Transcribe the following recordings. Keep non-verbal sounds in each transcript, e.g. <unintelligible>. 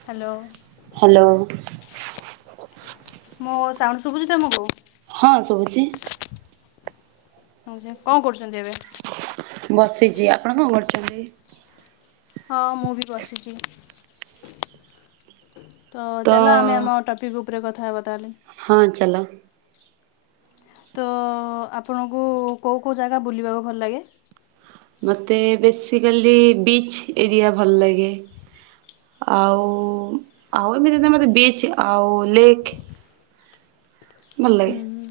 Hello. Hello. ମୋ sound ଶୁଭୁଛି ତମକୁ? ହଁ ଶୁବୁଛି। ଆଉଯେ କଣ କରୁଛନ୍ତି ଏବେ? ବସିଛି। ଆପଣ କଣ କରୁଛନ୍ତି? ହଁ ମୁଁ ବି ବସିଛି। ତ ଚାଲ ଆମେ ଆମ ଟପିକି ଉପରେ କଥା ହେବା ତାହେଲେ। ହଁ ଚାଲ। ତ ଆପଣଙ୍କୁ କେଉଁ କେଉଁ ଜାଗା ବୁଲିବାକୁ ଭଲ ଲାଗେ? ମୋତେ ବେସିକାଲି ବିଚ୍ ଏରିଆ ଭଲ ଲାଗେ। ଆଉ ଆଉ ଏମିତି ମତେ ବିଚ୍ ଆଉ ଲେକ୍ ଭଲ ହୁଁ ଲାଗେ ହୁଁ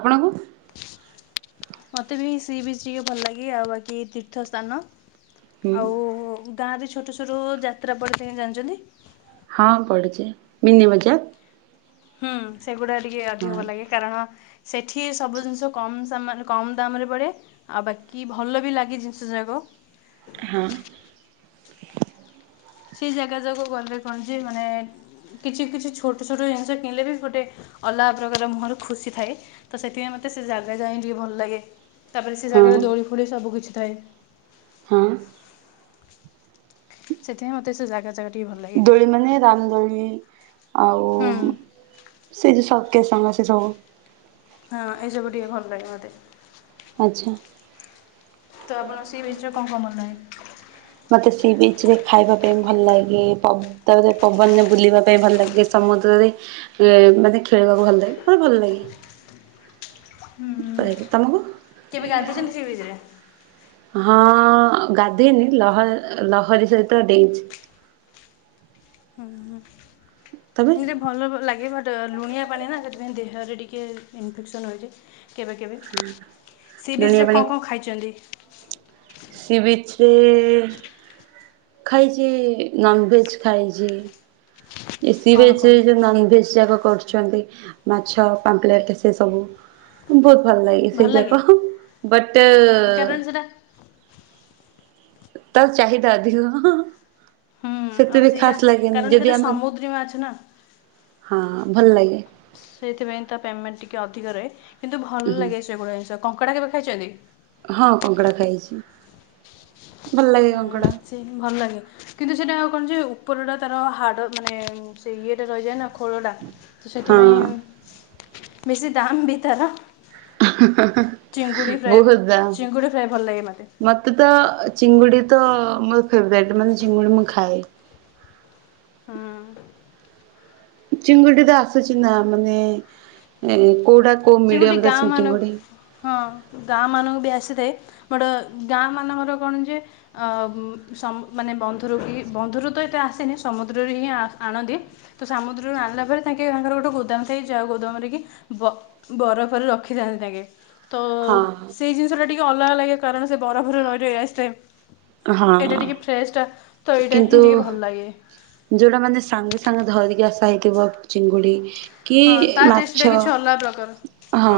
ଆପଣଙ୍କୁ? ମୋତେ ବି ସି ବିଚ୍ ଟିକେ ଭଲ ଲାଗେ ଆଉ ବାକି ତୀର୍ଥ ସ୍ଥାନ ହୁଁ ଆଉ ତା ବି ଛୋଟ ଛୋଟ ଯାତ୍ରା ପଡ଼ ପାଇଁ ଜାଣିଛନ୍ତି। ହଁ ପଡ଼ିୁଛି ମିନି ବଜାର। ହୁଁ ସେଗୁଡା ଟିକେ ଅଧିକ ହଁ। ଭଲ ଲାଗେ। କାରଣ ସେଠି ସବୁ ଜିନିଷ କମ୍ ସମୟ ରେ କମ୍ ଦାମରେ ମିଳେ। ଆଉ ବାକି ଭଲ ବି ଲାଗେ ଜିନିଷ ଯାକ। ହଁ। ସେ ଜାଗା ଯାକ ଗଲେ କଣ ଯେ ମାନେ କିଛି କିଛି ଛୋଟ ଛୋଟ ଜିନିଷ କିଣିଲେ ବି ଗୋଟେ ଅଲଗା ପ୍ରକାର ମୁହଁରୁ ଖୁସି ଥାଏ ତ ସେଥିପାଇଁ ମତେ ସେ ଜାଗା ଯାଇ ଟିକେ ଭଲ ଲାଗେ। ତାପରେ ସେ ହଁ ଜାଗାରେ ଦୋଳି ଫୋଳି ସବୁକିଛି ଥାଏ। ହଁ। ସେଥିପାଇଁ ମତେ ସେ ଜାଗା ଜାଗା ଟିକେ ଭଲ ଲାଗେ ଦୋଳି ମାନେ ରାମଦୋଳି। ଆଉ ହୁଁ ସେ ଯେଉଁ ସତ୍ୟସଙ୍ଗ ସେ ସବୁ। ହଁ ଏଇ ସବୁ ଟିକେ ଭଲ ଲାଗେ ମତେ। ଆଚ୍ଛା। ତ ଆପଣ କୁ ସି ବିଚ୍ ରେ କଣ କଣ ଭଲ ଲାଗେ? ମୋତେ ସି ବିଚ୍ ରେ ଖାଇବା ପାଇଁ ଭଲ ଲାଗେ ପ ତାପରେ ପବନରେ ବୁଲିବା ପାଇଁ ଭଲ ଲାଗେ ସମୁଦ୍ରରେ। ଏ ମାନେ ଖେଳିବାକୁ ଭଲ ଲାଗେ ମତେ ଭଲ ଲାଗେ। ପ୍ରାୟତ ହୁଁ ତମକୁ? କେବେ ଗାଧୋଇଛନ୍ତି ସି ବିଚ୍ରେ ହଁ ଗାଧୋଇଲି ଲହ ଲହରୀ ସହିତ ଡେଇଛି। ଉମ୍ ତମେ? ମୁଏଇଟା ଭଲ ଲାଗେ ବଟ୍ ଲୁଣିଆ ପାଣି ନା ସେଥିପାଇଁ ଦେହରେ ଟିକଏ ଇନଫେକ୍ସନ୍ ହୋଇଯାଏ କେବେ କେବେ। ସି ବିଚ୍ ଦୁନିଆ ରେ ପାଣି କଣ କଣ ଖାଇଛନ୍ତି? ସି ବିଚରେ ଖାଇଛି ନନଭେଜ ଖାଇଛି। ଏଇ ସି କଣ ବିଚ୍ ରେ କଣ ଯୋଉ ନନଭେଜ ଯାକ କରୁଛନ୍ତି। ମାଛ, ପାମ୍ପଲେଟ ସେ ସବୁ। ବହୁତ ଭଲ ଲାଗେ ସେଇ ଯାକ। ବଟ୍ କାରଣ ସେଇଟା ତା ଚାହିଦା ଅଧିକ ହହହ। ହୁଁ ସେତେ ଆଉ ବି ସେଇଟା ଖାସ ଲାଗେନି କାରଣ ଯଦି ସେଇଟା ଆମେ, ସମୁଦ୍ରୀ ମାଛ ନା ହଁ ଭଲ ଲାଗେ। ସେଇଥିପାଇଁ ତ ପେମେଣ୍ଟ ଟିକେ ଅଧିକ ରହେ। କିନ୍ତୁ ଭଲ୍ ହୁଁ ଲାଗେ ସେଗୁଡ଼ା ଜିନିଷ। କଙ୍କଡ଼ା କେବେ ଖାଇଛନ୍ତି? ହଁ କଙ୍କଡ଼ା ଖାଇଛି। ଭଲ ଲାଗେ କଙ୍କଡ଼ା। ସେହିଁ ଭଲ ଲାଗେ କିନ୍ତୁ ସେଇଟା କଣ ଯେ ଉପରଟା ତାର ହାଡ଼ ମାନେ ସେ ଇଏଟା ରହିଯାଏ ନା। ଖୋଳଟା। ହଁ ସେଥିପାଇଁ ବେଶୀ ଦମ୍ ବି ତାର। ହନ -ହନ-ହନ। ଚିଙ୍ଗୁଡ଼ି ଫ୍ରାଏ, ଚିଙ୍ଗୁଡ଼ି ଫ୍ରାଏ ଭଲ ଲାଗେ ମୋତେ। ମତେ ତ ଚିଙ୍ଗୁଡ଼ି ତ ମୋର ଫେବରାଇଟ୍। ମାନେ ଚିଙ୍ଗୁଡ଼ି ମୁଁ ଖାଏ। ହଁନ। ଚିଙ୍ଗୁଡି ତ ଆସୁଛି ନା, ମାନେ ଏ କୋଉଟା କୋଉ ସେଗୁଟି ମିଡିୟମ ର ଗାଁ ମାନଙ୍କୁ ଚିଙ୍ଗୁଡି। ହଁ ଗାଁ ମାନଙ୍କୁ ବି ଆସିଥାଏ ବଡ଼ ଗାଁ ମାନଙ୍କର କଣ ଯେ ଅ ସମ୍ ମାନେ ବନ୍ଧୁରୁ କି ବନ୍ଧୁରୁ ତ ଏତେ ଆସେନି। ସମୁଦ୍ରରୁ ହିଁ ଆଣନ୍ତି। ତ ସାମୁଦ୍ରରୁ ଆଣିଲା ବେଳେ ତାଙ୍କେ, ତାଙ୍କର ଗୋଟେ ଗୋଦାମ ଥାଏ। ଯାଉ ଗୋଦାମରେ କି ବ ବରଫରେ ରଖିଥାନ୍ତି ତାଙ୍କେ ତ ହଁ ସେଇ ଜିନିଷଟା ଟିକେ ଅଲଗା ଲାଗେ। କାରଣ ସେ ବରଫରେ ରହି ରହି ଆସିଥାଏ। ହଁ। ଏଇଟା ଟିକେ ଫ୍ରେଶଟା। ତ ଏଇଟା କିନ୍ତୁ ହିଁ ଟିକେ ଭଲ ଲାଗେ। ଯୋଉଟା ମାନେ ସାଙ୍ଗେ ସାଙ୍ଗେ ଧରିକି ଆସା ହେଇଥିବ। ଚିଙ୍ଗୁଡି। କି ହଁ ତା ଟେଷ୍ଟଟା ମାଛ, କିଛି ଅଲଗା ପ୍ରକାର ହଁ।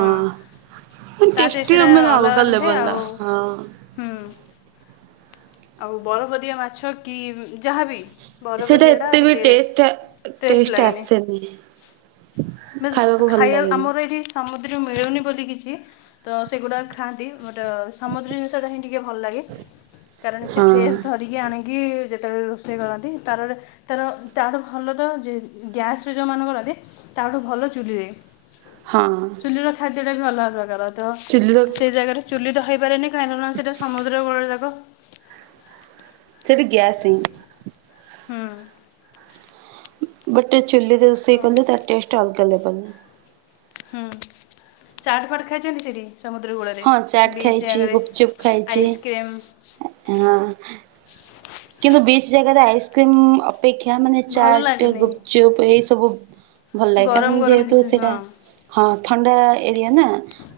ମାନେ ତା ଟେଷ୍ଟି ଟେଷ୍ଟଟା ମାନେ ଅଲଗା ଲେବଲର ହଁ। ହୁଁମ୍। ଆଉ ବରଫଦିଆ ମାଛ କି ଯାହାବି ବରଫ ସେଇଟା ଦିଆଟା ଏତେ ବି ଟିକେ, ଟେଷ୍ଟ ଟେଷ୍ଟ ଲାଗେନି। ଖାଇବାକୁ ଭଲ ଲାଗେନି। <unintelligible> ସାମୁଦ୍ରୀ ମିଳୁନି ବୋଲି କିଛି ତ ସେଗୁଡା ଖାଆନ୍ତି ବଟ ସମୁଦ୍ର ସେଡା ହିଁ ଟିକିଏ ଭଲ ଲାଗେ। କାରଣ ସେ ହଁ ଫ୍ରେସ୍ ଧରି କି ଆଣି କି କିି ଯେତେବେଳେ ରୋଷେଇ କରନ୍ତି ତାରରେ ତାର ତାର ଭଲ ତ ଯେ ଗ୍ୟାସରେ ଯୋଉମାନେ କରନ୍ତି। ତାଠୁ ଭଲ ଚୁଲିରେ। ହଁ। ଚୁଲି ର ଖାଦ୍ୟ ଟା ବି ଭଲଗା ପ୍ରକାରର। ଚୁଲିର ତ ସେଇ ଜାଗାରେ ଚୁଲି ରହିପାରେ ନି। ପ୍ରାୟ ଜଣଙ୍କ ସେଟା ସମୁଦ୍ର କୂଳରେ ଦବ। ସେଠି ଗ୍ୟାସ ସିଂ ହୁଁ। ଗୋଟେ ଚୁଲି ରୋଷେଇ ଆଉ କଲେ। ତା ଟେଷ୍ଟ ଅଲଗ ଲେଭଲର। ହୁଁ, ଚାଟ୍ ଫାଟ ଖାଇଛନ୍ତି ସେଇଠି? ସମୁଦ୍ର କୂଳରେ। ହଁ ଚାଟ୍ ବିଚ୍ ଖାଇଛି ଜାଗାରେ, ଗୁପଚୁପ୍ ଖାଇଛି ଆଇସ୍କ୍ରିମ୍ ହଁ। କିନ୍ତୁ ବିଚ୍ ଜାଗାରେ ଆଇସ୍କ୍ରିମ ଅପେକ୍ଷା ମାନେ ଭଲ ଚାଟ, ଲାଗେନି ଗୁପ୍ ଚୁପ୍ ଏଇ ସବୁ ଭଲ ଲାଗେ ଗରମ କାରଣ ଗରମ ଯେହେତୁ ଜିନିଷ ସେଇଟା ହଁ ହଁ ଥଣ୍ଡା ଏରିଆ ନା।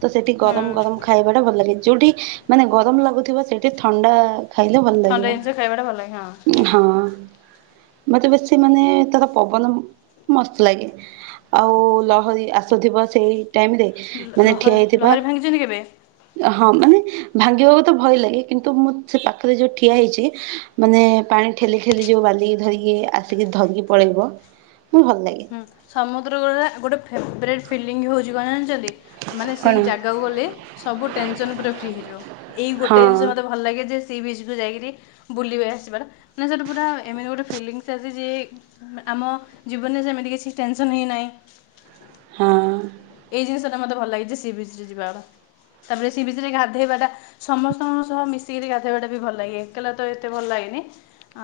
ତ ସେଠି ହୁଁ ଗରମ ଗରମ ଖାଇବାଟା ଭଲ ଲାଗେ। ଯୋଉଠି ମାନେ ଗରମ ଲାଗୁଥିବ ସେଇଠି ଥଣ୍ଡା ଖାଇଲେ ଭଲ ଥଣ୍ଡା ଲାଗିବ। ଜିନିଷ ଖାଇବାଟା ଭଲଲାଗେ ହଁ। ହଁ ମତେ ବେଶି ମାନେ ତାର ପବନ ମସ୍ତ ଲାଗେ ଆଉ ଲହରୀ ଆସୁଥିବ ସେଇ ଟାଇମରେ ଲହ ଲହରୀ ଭାଙ୍ଗିଛନ୍ତି କେବେ? ହଁ ମାନେ ଭାଙ୍ଗିବାକୁ ତ ଭୟ ଲାଗେ କିନ୍ତୁ ମୁଁ ସେ ପାଖରେ ଯଉ ଠିଆ ହେଇଚି ମାନେ ପାଣି ଠେଲି ଠେଲି ଯେଉଁ ବାଲି ଧରିକି ଆସିକି ଧରିକି ପଳେଇବ ମୁଁ ଭଲ ଲାଗେ। ହୁଁ ସମୁଦ୍ର ବେଳାରେ ଗୋଟେ ଫେବ୍ରଟ୍ ଫିଲିଙ୍ଗ ହେଉଚିକଣ ଜାଣିଚନ୍ତି? ମାନେ କଣ ସେଇ ଜାଗାକୁ ଗଲେ ସବୁ ଟେନସନ୍ ପୁରା ଫ୍ରି ହେଇଯିବ। ଏଇ ଗୋଟେ ହଁ ଜିନିଷ ମତେ ଭଲ ଲାଗେ ଯେ ସି ବିଚରୁ ଯାଇକିରି ବୁଲିବାଲି ଆସିଚିପରା ମାନେ ସେଠୁ ପୁରା ଏମିତି ଗୋଟେ ଫିଲିଙ୍ଗସ୍ ଆସେ ଯେ ଆମ ଜୀବନରେ ସେମିତି କିଛି ଟେନସନ୍ ହିଁ ନାହିଁ। ହଁ। ଏଇ ଜିନିଷଟା ମତେ ଭଲ ଲାଗେ ଯେ ସି ବିଚରେ ଯିବାଗୁଡା ତାପରେ ସି ବି୍ରଚରେ ଗାଧଇବାଟା। ସମସ୍ତଙ୍କ ସହ ମିଶିକିରି ଗାଧେଇବା ଟା ବି ଭଲ ଲାଗେ ଏକେଲାତ ଏତେ ଭଲ ଲାଗେନି।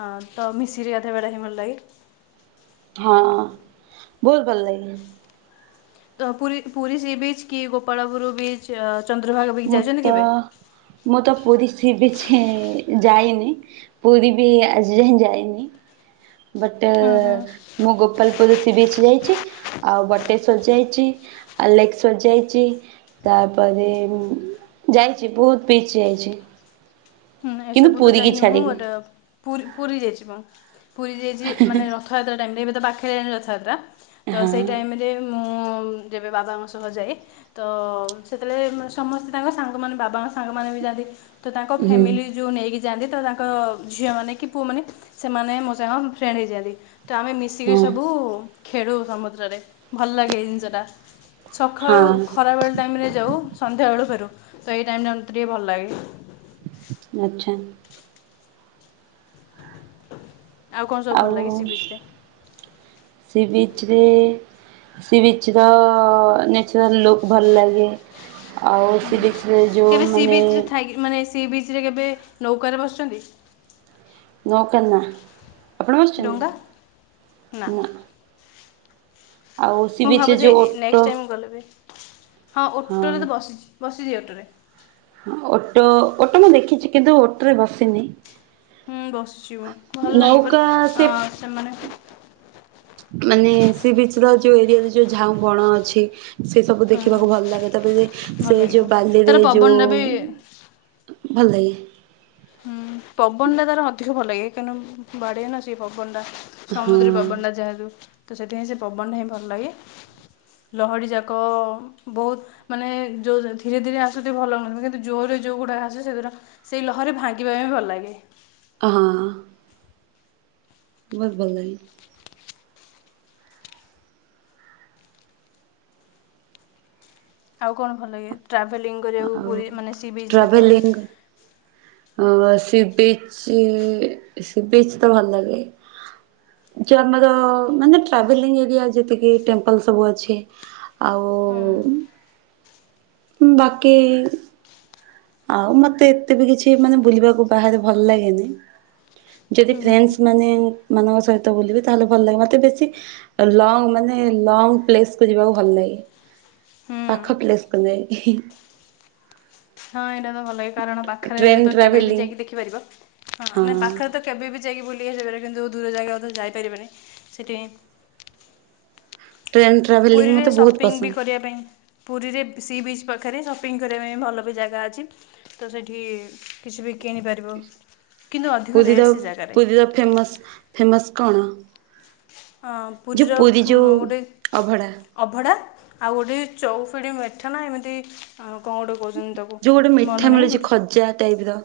ଅଁ ତ ମିଶିରି ଅଧେବେଳେ ହିଁ ଭଲ ଲାଗେ। ହଁ ବହୁତ ଭଲ ଲାଗେ। ତ ପୁରୀ ପୁରୀ ସି ବିଚ୍ କି ଗୋପାଳପୁର ବିଚ୍ ଚନ୍ଦ୍ରଭାଗ ବିଚ୍ ମୁଁ ଯାଇଛନ୍ତି ତ କେବେ? ମୁଁ ତ ପୁରୀ ସି ବିଚ ହି ଯାଇନି। ପୁରୀ ବି ଆଜିଯାଏ ଯାଇନି ବଟ ହୁଁ ହୁଁ ମୁଁ ଗୋପାଲ ସିବିଚ ଯାଇଚି ଆଉ ବଟେଶ୍ଵର ଯାଇଚି ଆଲେକଶ୍ୱର ଯାଇଚି ତାପରେ ଯାଇଚି ବହୁତ ପିଚ ଯାଇଚି। ହୁଁ ଏସବୁ ତ ଯାଇନି ମୁଁ ବଟ ପୁରୀ ପୁରୀ ଯାଇଛି ମୁଁ ପୁରୀ ଯାଇଚି ମାନେ ରଥଯାତ୍ରା ଟାଇମ୍ରେ ଏବେ ତ ପାଖେରେ ଆଇଲାଣି ରଥଯାତ୍ର। ତ ହଁ ସେଇ ଟାଇମରେ ମୁଁ ଯେବେ ବାବାଙ୍କ ସହ ଯାଏ ତ ସେତେବେଳେ ମାନେ ସମସ୍ତେ ତାଙ୍କ ସାଙ୍ଗ ମାନେ ବାବାଙ୍କ ସାଙ୍ଗ ମାନେ ବି ଯାଆନ୍ତି ତ ତାଙ୍କ ହୁଁ ଫ୍ୟାମିଲି ଯଉ ନେଇକି ଯାଆନ୍ତି ତ ତାଙ୍କ ଝିଅ ମାନେ କି ପୁଅମାନେ ସେମାନେ ମୋ ସାଙ୍ଗ ଫ୍ରେଣ୍ଡ ହେଇଯାଆନ୍ତି ତ ଆମେ ମି ମିଶିକି ହଁ ସବୁ ଖେଳୁ ସମୁଦ୍ରରେ ଭଲ ଲାଗେ ଏଇ ଜିନିଷ ଟା। ସଖାଳୁ ହଁ ଖରାବେଳେ ଟାଇମରେ ଯାଉ ସନ୍ଧ୍ୟାବେଳୁ ଫେରୁ ସେଇ ଟାଇମଟା ମତେ ଟିକେ ଭଲ ଲାଗେ। ଆଚ୍ଛା। କଣ ସବୁ ଭଲ ଆଉ ଲାଗେ ସି ବିଚ୍ ରେ? ସିବିଚ ରେ ସି ବିଚର ନେଚୁରାଲ ଲୁକ୍ ଭଲ ଲାଗେ। ଆଉ ହୁଁ ସିବିଚରେ ଯଉ କେବେ ସି ମାନେ ବିଚ୍ ରେ ଥାଇକି ମାନେ ସିବିଚରେ କେବେ ନୌକାରେ ବସିଛନ୍ତି। ନୌକା ନା। ଆପଣ ବସିଛନ୍ତି ଡଙ୍ଗା ନା। ଆଉ ସି ମୁଁ ବିଚ୍ରେ ଭାବୁଛି ଯେଉଁ ଓଟ ନେଷ୍ଟ ଟାଇମ୍ ଗଲେ ବି ହଁ ଓଟରେ ତ ବସିଛି ବସିଛି ଓଟରେ ଓଟ ଓଟ ମୁଁ ଦେଖିଚି କିନ୍ତୁ ଓଟରେ ବସିନି। ହୁଁ ବସିଛିି ମୁଁ ଭଲ ଲାଗେ ନୌକା ବଟ ସେ ଅ ସେମାନେ ମାନେ ସିବିଚର ଯଉ ଏରିଆରେ ଯଉ ଝାଉଁବଣ ଅଛି ସେ ସବୁ ହୁଁ ଦେଖିବାକୁ ଭଲ ଲାଗେ ତାପରେ ଭଲ ସେ ଲାଗେ ଯୋଉ ବାଲିରେ ତାର ପବନଟା ଯୋଉ ବି ଭଲ ଲାଗେ। ହୁଁ ପବନ ଟା ତାର ଅଧିକ ଭଲ ଲାଗେ କାରଣ ବଢ଼ିଆନା ସେ ପବନ ଟା ହଁ ସମୁଦ୍ର ପବନଟା ଯାହାତୁ ତ ସେଥିପାଇଁ ସେ ପବନଟା ହିଁ ଭଲ ଲାଗେ। ଲହଡ଼ିଯାକ ବହୁତ ମାନେ ଯଉ ଧୀରେ ଧୀରେ ଆସୁଚି ଭଲ କିନ୍ତୁ ଜୋରରେ ଯଉ ଗୁଡା ଆସେ ସେଗୁରା ସେ ଘରେ ଭାଙ୍ଗିବା ପାଇଁ ବି ଭଲ ଲାଗେ। ହଁ। ବହୁତ ଭଲ ଲାଗେ। ଆଉ କଣ ଭଲ ଲାଗେ ଟ୍ରାଭେଲିଂ କରିବାକୁ ଆଉ ପୁରୀ ମାନେ ସି ବି ଜାଗା ମାନେ ଅ ସିବିଚି ସିବିଚ୍ ତ ଭଲ ଲାଗେ। ଯେ ଆମର ମାନେ ଟ୍ରାଭେଲିଂ ଏରିଆ ଯେତିକି ଟେମ୍ପଲ୍ ସବୁ ଅଛି। ଆଉ ହୁଁ। ହୁଁ ବାକି ଆଉ ମତେ ଏତେ ବି କିଛି ମାନେ ବୁଲିବାକୁ ବାହାରେ ଭଲ ଲାଗେନି। ଯଦି ହୁଁ ଫ୍ରେଣ୍ଡସ୍ ହୁଁ ମାନେ ମାନଙ୍କ ସହିତ ବୁଲିବେ ତାହାଲେ ଭଲ ଲାଗେ ମତେ ବେଶୀ ଲଙ୍ଗ ମାନେ ଲଙ୍ଗ ପ୍ଲେସ୍କୁ ଯିବାକୁ ଭଲ ଲାଗେ। ହୁଁ ପାଖ ପ୍ଲେସ୍କୁ ନେଇକି ହିଁ। ହଁ ଏଇଟା ପା ଭଲାଗେ। କାରଣ ପାଖରେ ଟ୍ରେନ୍ ତ କେବେ ବି ଟ୍ରାଭେଲିଂ ଯାଇକି ଦେଖିପାରିବ ହଁ ନା ପାଖରେ ତ କେବେ ବି ଯାଇକି ବୁଲିକି ଆସିପାରେ କିନ୍ତୁ ଦୂର ଜାଗାକୁ ତ ଯାଇପାରିବନି ସେଥିପାଇଁ ଟ୍ରେନ୍ ଟ୍ରାଭେଲିଂ ପୁରୀରେ ମତେ ବହୁତ ସପିଙ୍ଗ ବି ପସନ୍ଦ କରିବା ପାଇଁ ପୁରୀରେ ସି ବିଚ୍ ପାଖରେ ସପିଙ୍ଗ କରିବା ପାଇଁ ଭଲ ବି ଜାଗା ଅଛି। ତ ସେଠି କିଛି ବି କିଣିପାରିବ କିନ୍ତୁ ଅଧିକ ପୁରୀର ରେଟ୍ ସେ ଜାଗାରେ। ପୁରୀର ଫେମସ୍ ଫେମସ୍ କଣ? ହଁ ଯୋଉ ପୁରୀର ପୁରୀ ମୁଁ ଯୋଉ ଗୋଟେ ଅଭଡ଼ା ଅଭଡ଼ା ଆଉ ଗୋଟେ ଚଉଫିଡ଼ି ମେଠନା ଏମିତି କଣ ଗୋଟେ କହୁଚନ୍ତି। ତାକୁ ମନ ନାହିଁ ଭାଟ୍ ଜା ଟାଇପ୍ ର।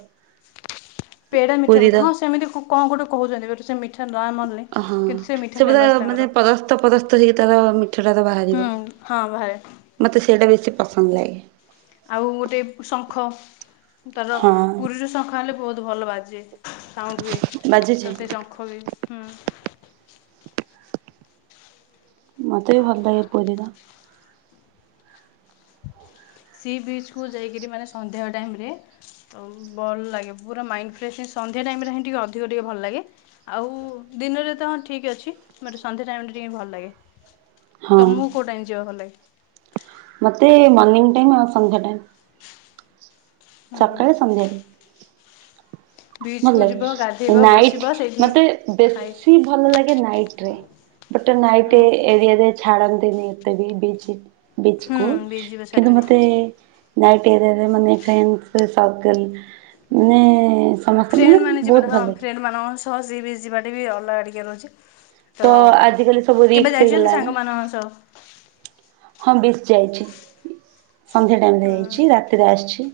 ପେଡା ମିଠା ପୁରୀର ବୋଧ ହଁ ସେମିତି କଣ ଗୋଟେ କହୁଛନ୍ତି ସେ ମିଠା ନାଁ ମଲେ ହଁ ହଁ ସେ ବୋଧେ ମାନେ ପରସ୍ତ ପରସ୍ତ ହେଇକି ତାର ମିଠାଟା ତ ହଁ ବାହାରିବ। ହଁ ବାହାରେ। ମତେ ସେଇଟା ବେଶୀ ପସନ୍ଦ ଲାଗେ। ଆଉ ଗୋଟେ ଶଙ୍ଖ ତାର ହଁ ପୁରୀରୁ ଶଙ୍ଖ ଆଣିଲେ ବୋହୁତ ଭଲ ବାଜେ। ସାଉଣ୍ଡ ହୁଏ ବାଜୁଛି ତ ସେଇ ଶଙ୍ଖ ବି ହୁଁ। ମତେ ବି ଭଲ ଲାଗେ ପୁରୀର। ସି ବିଚ୍ କୁ ଯାଇକିରି ମାନେ ସନ୍ଧ୍ୟା ଟାଇମରେ ତ ଭଲ ଲାଗେ ପୁରା ମାଇଣ୍ଡ ଫ୍ରେଶ ସନ୍ଧ୍ୟା ଟାଇମ ରେ ହିଁ ଟିକେ ଅଧିକ ଟିକେ ଭଲ ଲାଗେ। ଆଉ ଦିନରେ ତ ହଁ ଠିକ୍ ଅଛି ମଟ ସନ୍ଧ୍ୟା ଟାଇମଟା ଟିକେ ଭଲ ଲାଗେ। ହଁ ତମକୁ କୋଉ ଟାଇମ ଯିବାକୁ ଭଲଲାଗେ? ମୋତେ ମର୍ଣ୍ଣିଂ ଟାଇମ୍ ଆଉ ସନ୍ଧ୍ୟା ଟାଇମ୍। ହୁଁ ହୁଁ ସକାଳେ ସନ୍ଧ୍ୟାରେ। ଭଲ ବିଚ୍କୁ ଲାଗେ ଯିବ ଗାଧେଇବ ନାଇଟ ବସିବ ସେଇଠି ମତେ ଖାଇ ବେଶୀ ଭଲ ଲାଗେ ନାଇଟ ରେ ବଟ ନାଇଟ ହୁଁ ଏରିଆ ଛାଡ଼ନ୍ତିନି ଏତେ ବି ବିଚ ବିଚ୍ ହୁଁ କୁ ବିଚ୍ ଯିବ କିନ୍ତୁ ଛାଡ଼ିବେନି ମତେ ନାଇଟ୍ ଏରରେ ମାନେ ଫ୍ରେଣ୍ଡସ୍ ସର୍କଲ ମାନେ ସମସ୍ତେ ଫ୍ରେଣ୍ଡ ମାନେ ବହୁତ ଯିବାଟା ହଁ ଭଲ ଲାଗେ। ଫ୍ରେଣ୍ଡମାନଙ୍କ ସହ ସିଏ ବି ଯିବାଟେ ବି ଅଲଗା ଟିକେ ରହୁଛି। ତ ଆଜିକାଲି ସବୁ କେବେ ରିକ୍ସ ଯାଇଛନ୍ତି ହେଇଗଲାଣି ସାଙ୍ଗମାନଙ୍କ ସହ? ହଁ ବେଶ ଯାଇଛି ସନ୍ଧ୍ୟା ଟାଇମରେ ହୁଁ। ଯାଇଛି ରାତିରେ ଆସିଛି।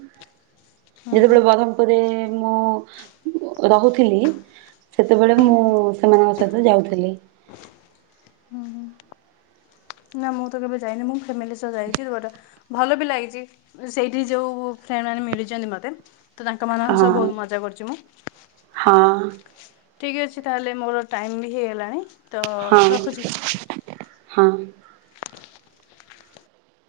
ହୁଁ ହୁଁ ଯେତେବେଳେ ବ୍ରହ୍ମପୁରରେ ମୁଁ ରହୁଥିଲି ସେତେବେଳେ ମୁଁ ସେମାନଙ୍କ ସହିତ ଯାଉଥିଲି। ହୁଁ ହୁଁ। ନା ମୁଁ ତ କେବେ ଯାଇନି ମୁଁ ଫ୍ୟାମିଲି ସହ ଯାଇଛି ଦୁବାଟା ଭଲ ବି ଲାଗିଚି ସେଇଠି ଯୋଉ ଫ୍ରେଣ୍ଡ ମାନେ ମିଳିଚନ୍ତି ମତେ। ତ ତାଙ୍କମାନଙ୍କ ସହ ବୋହୁତ ହଁ ମଜା କରୁଚି ମୁଁ। ହଁ। ଠିକ୍ ଅଛି ତାହେଲେ ମୋର ଟାଇମ ବି ହେଇଗଲାଣି। ତ ହଁ ରଖୁଛି। ହଁ।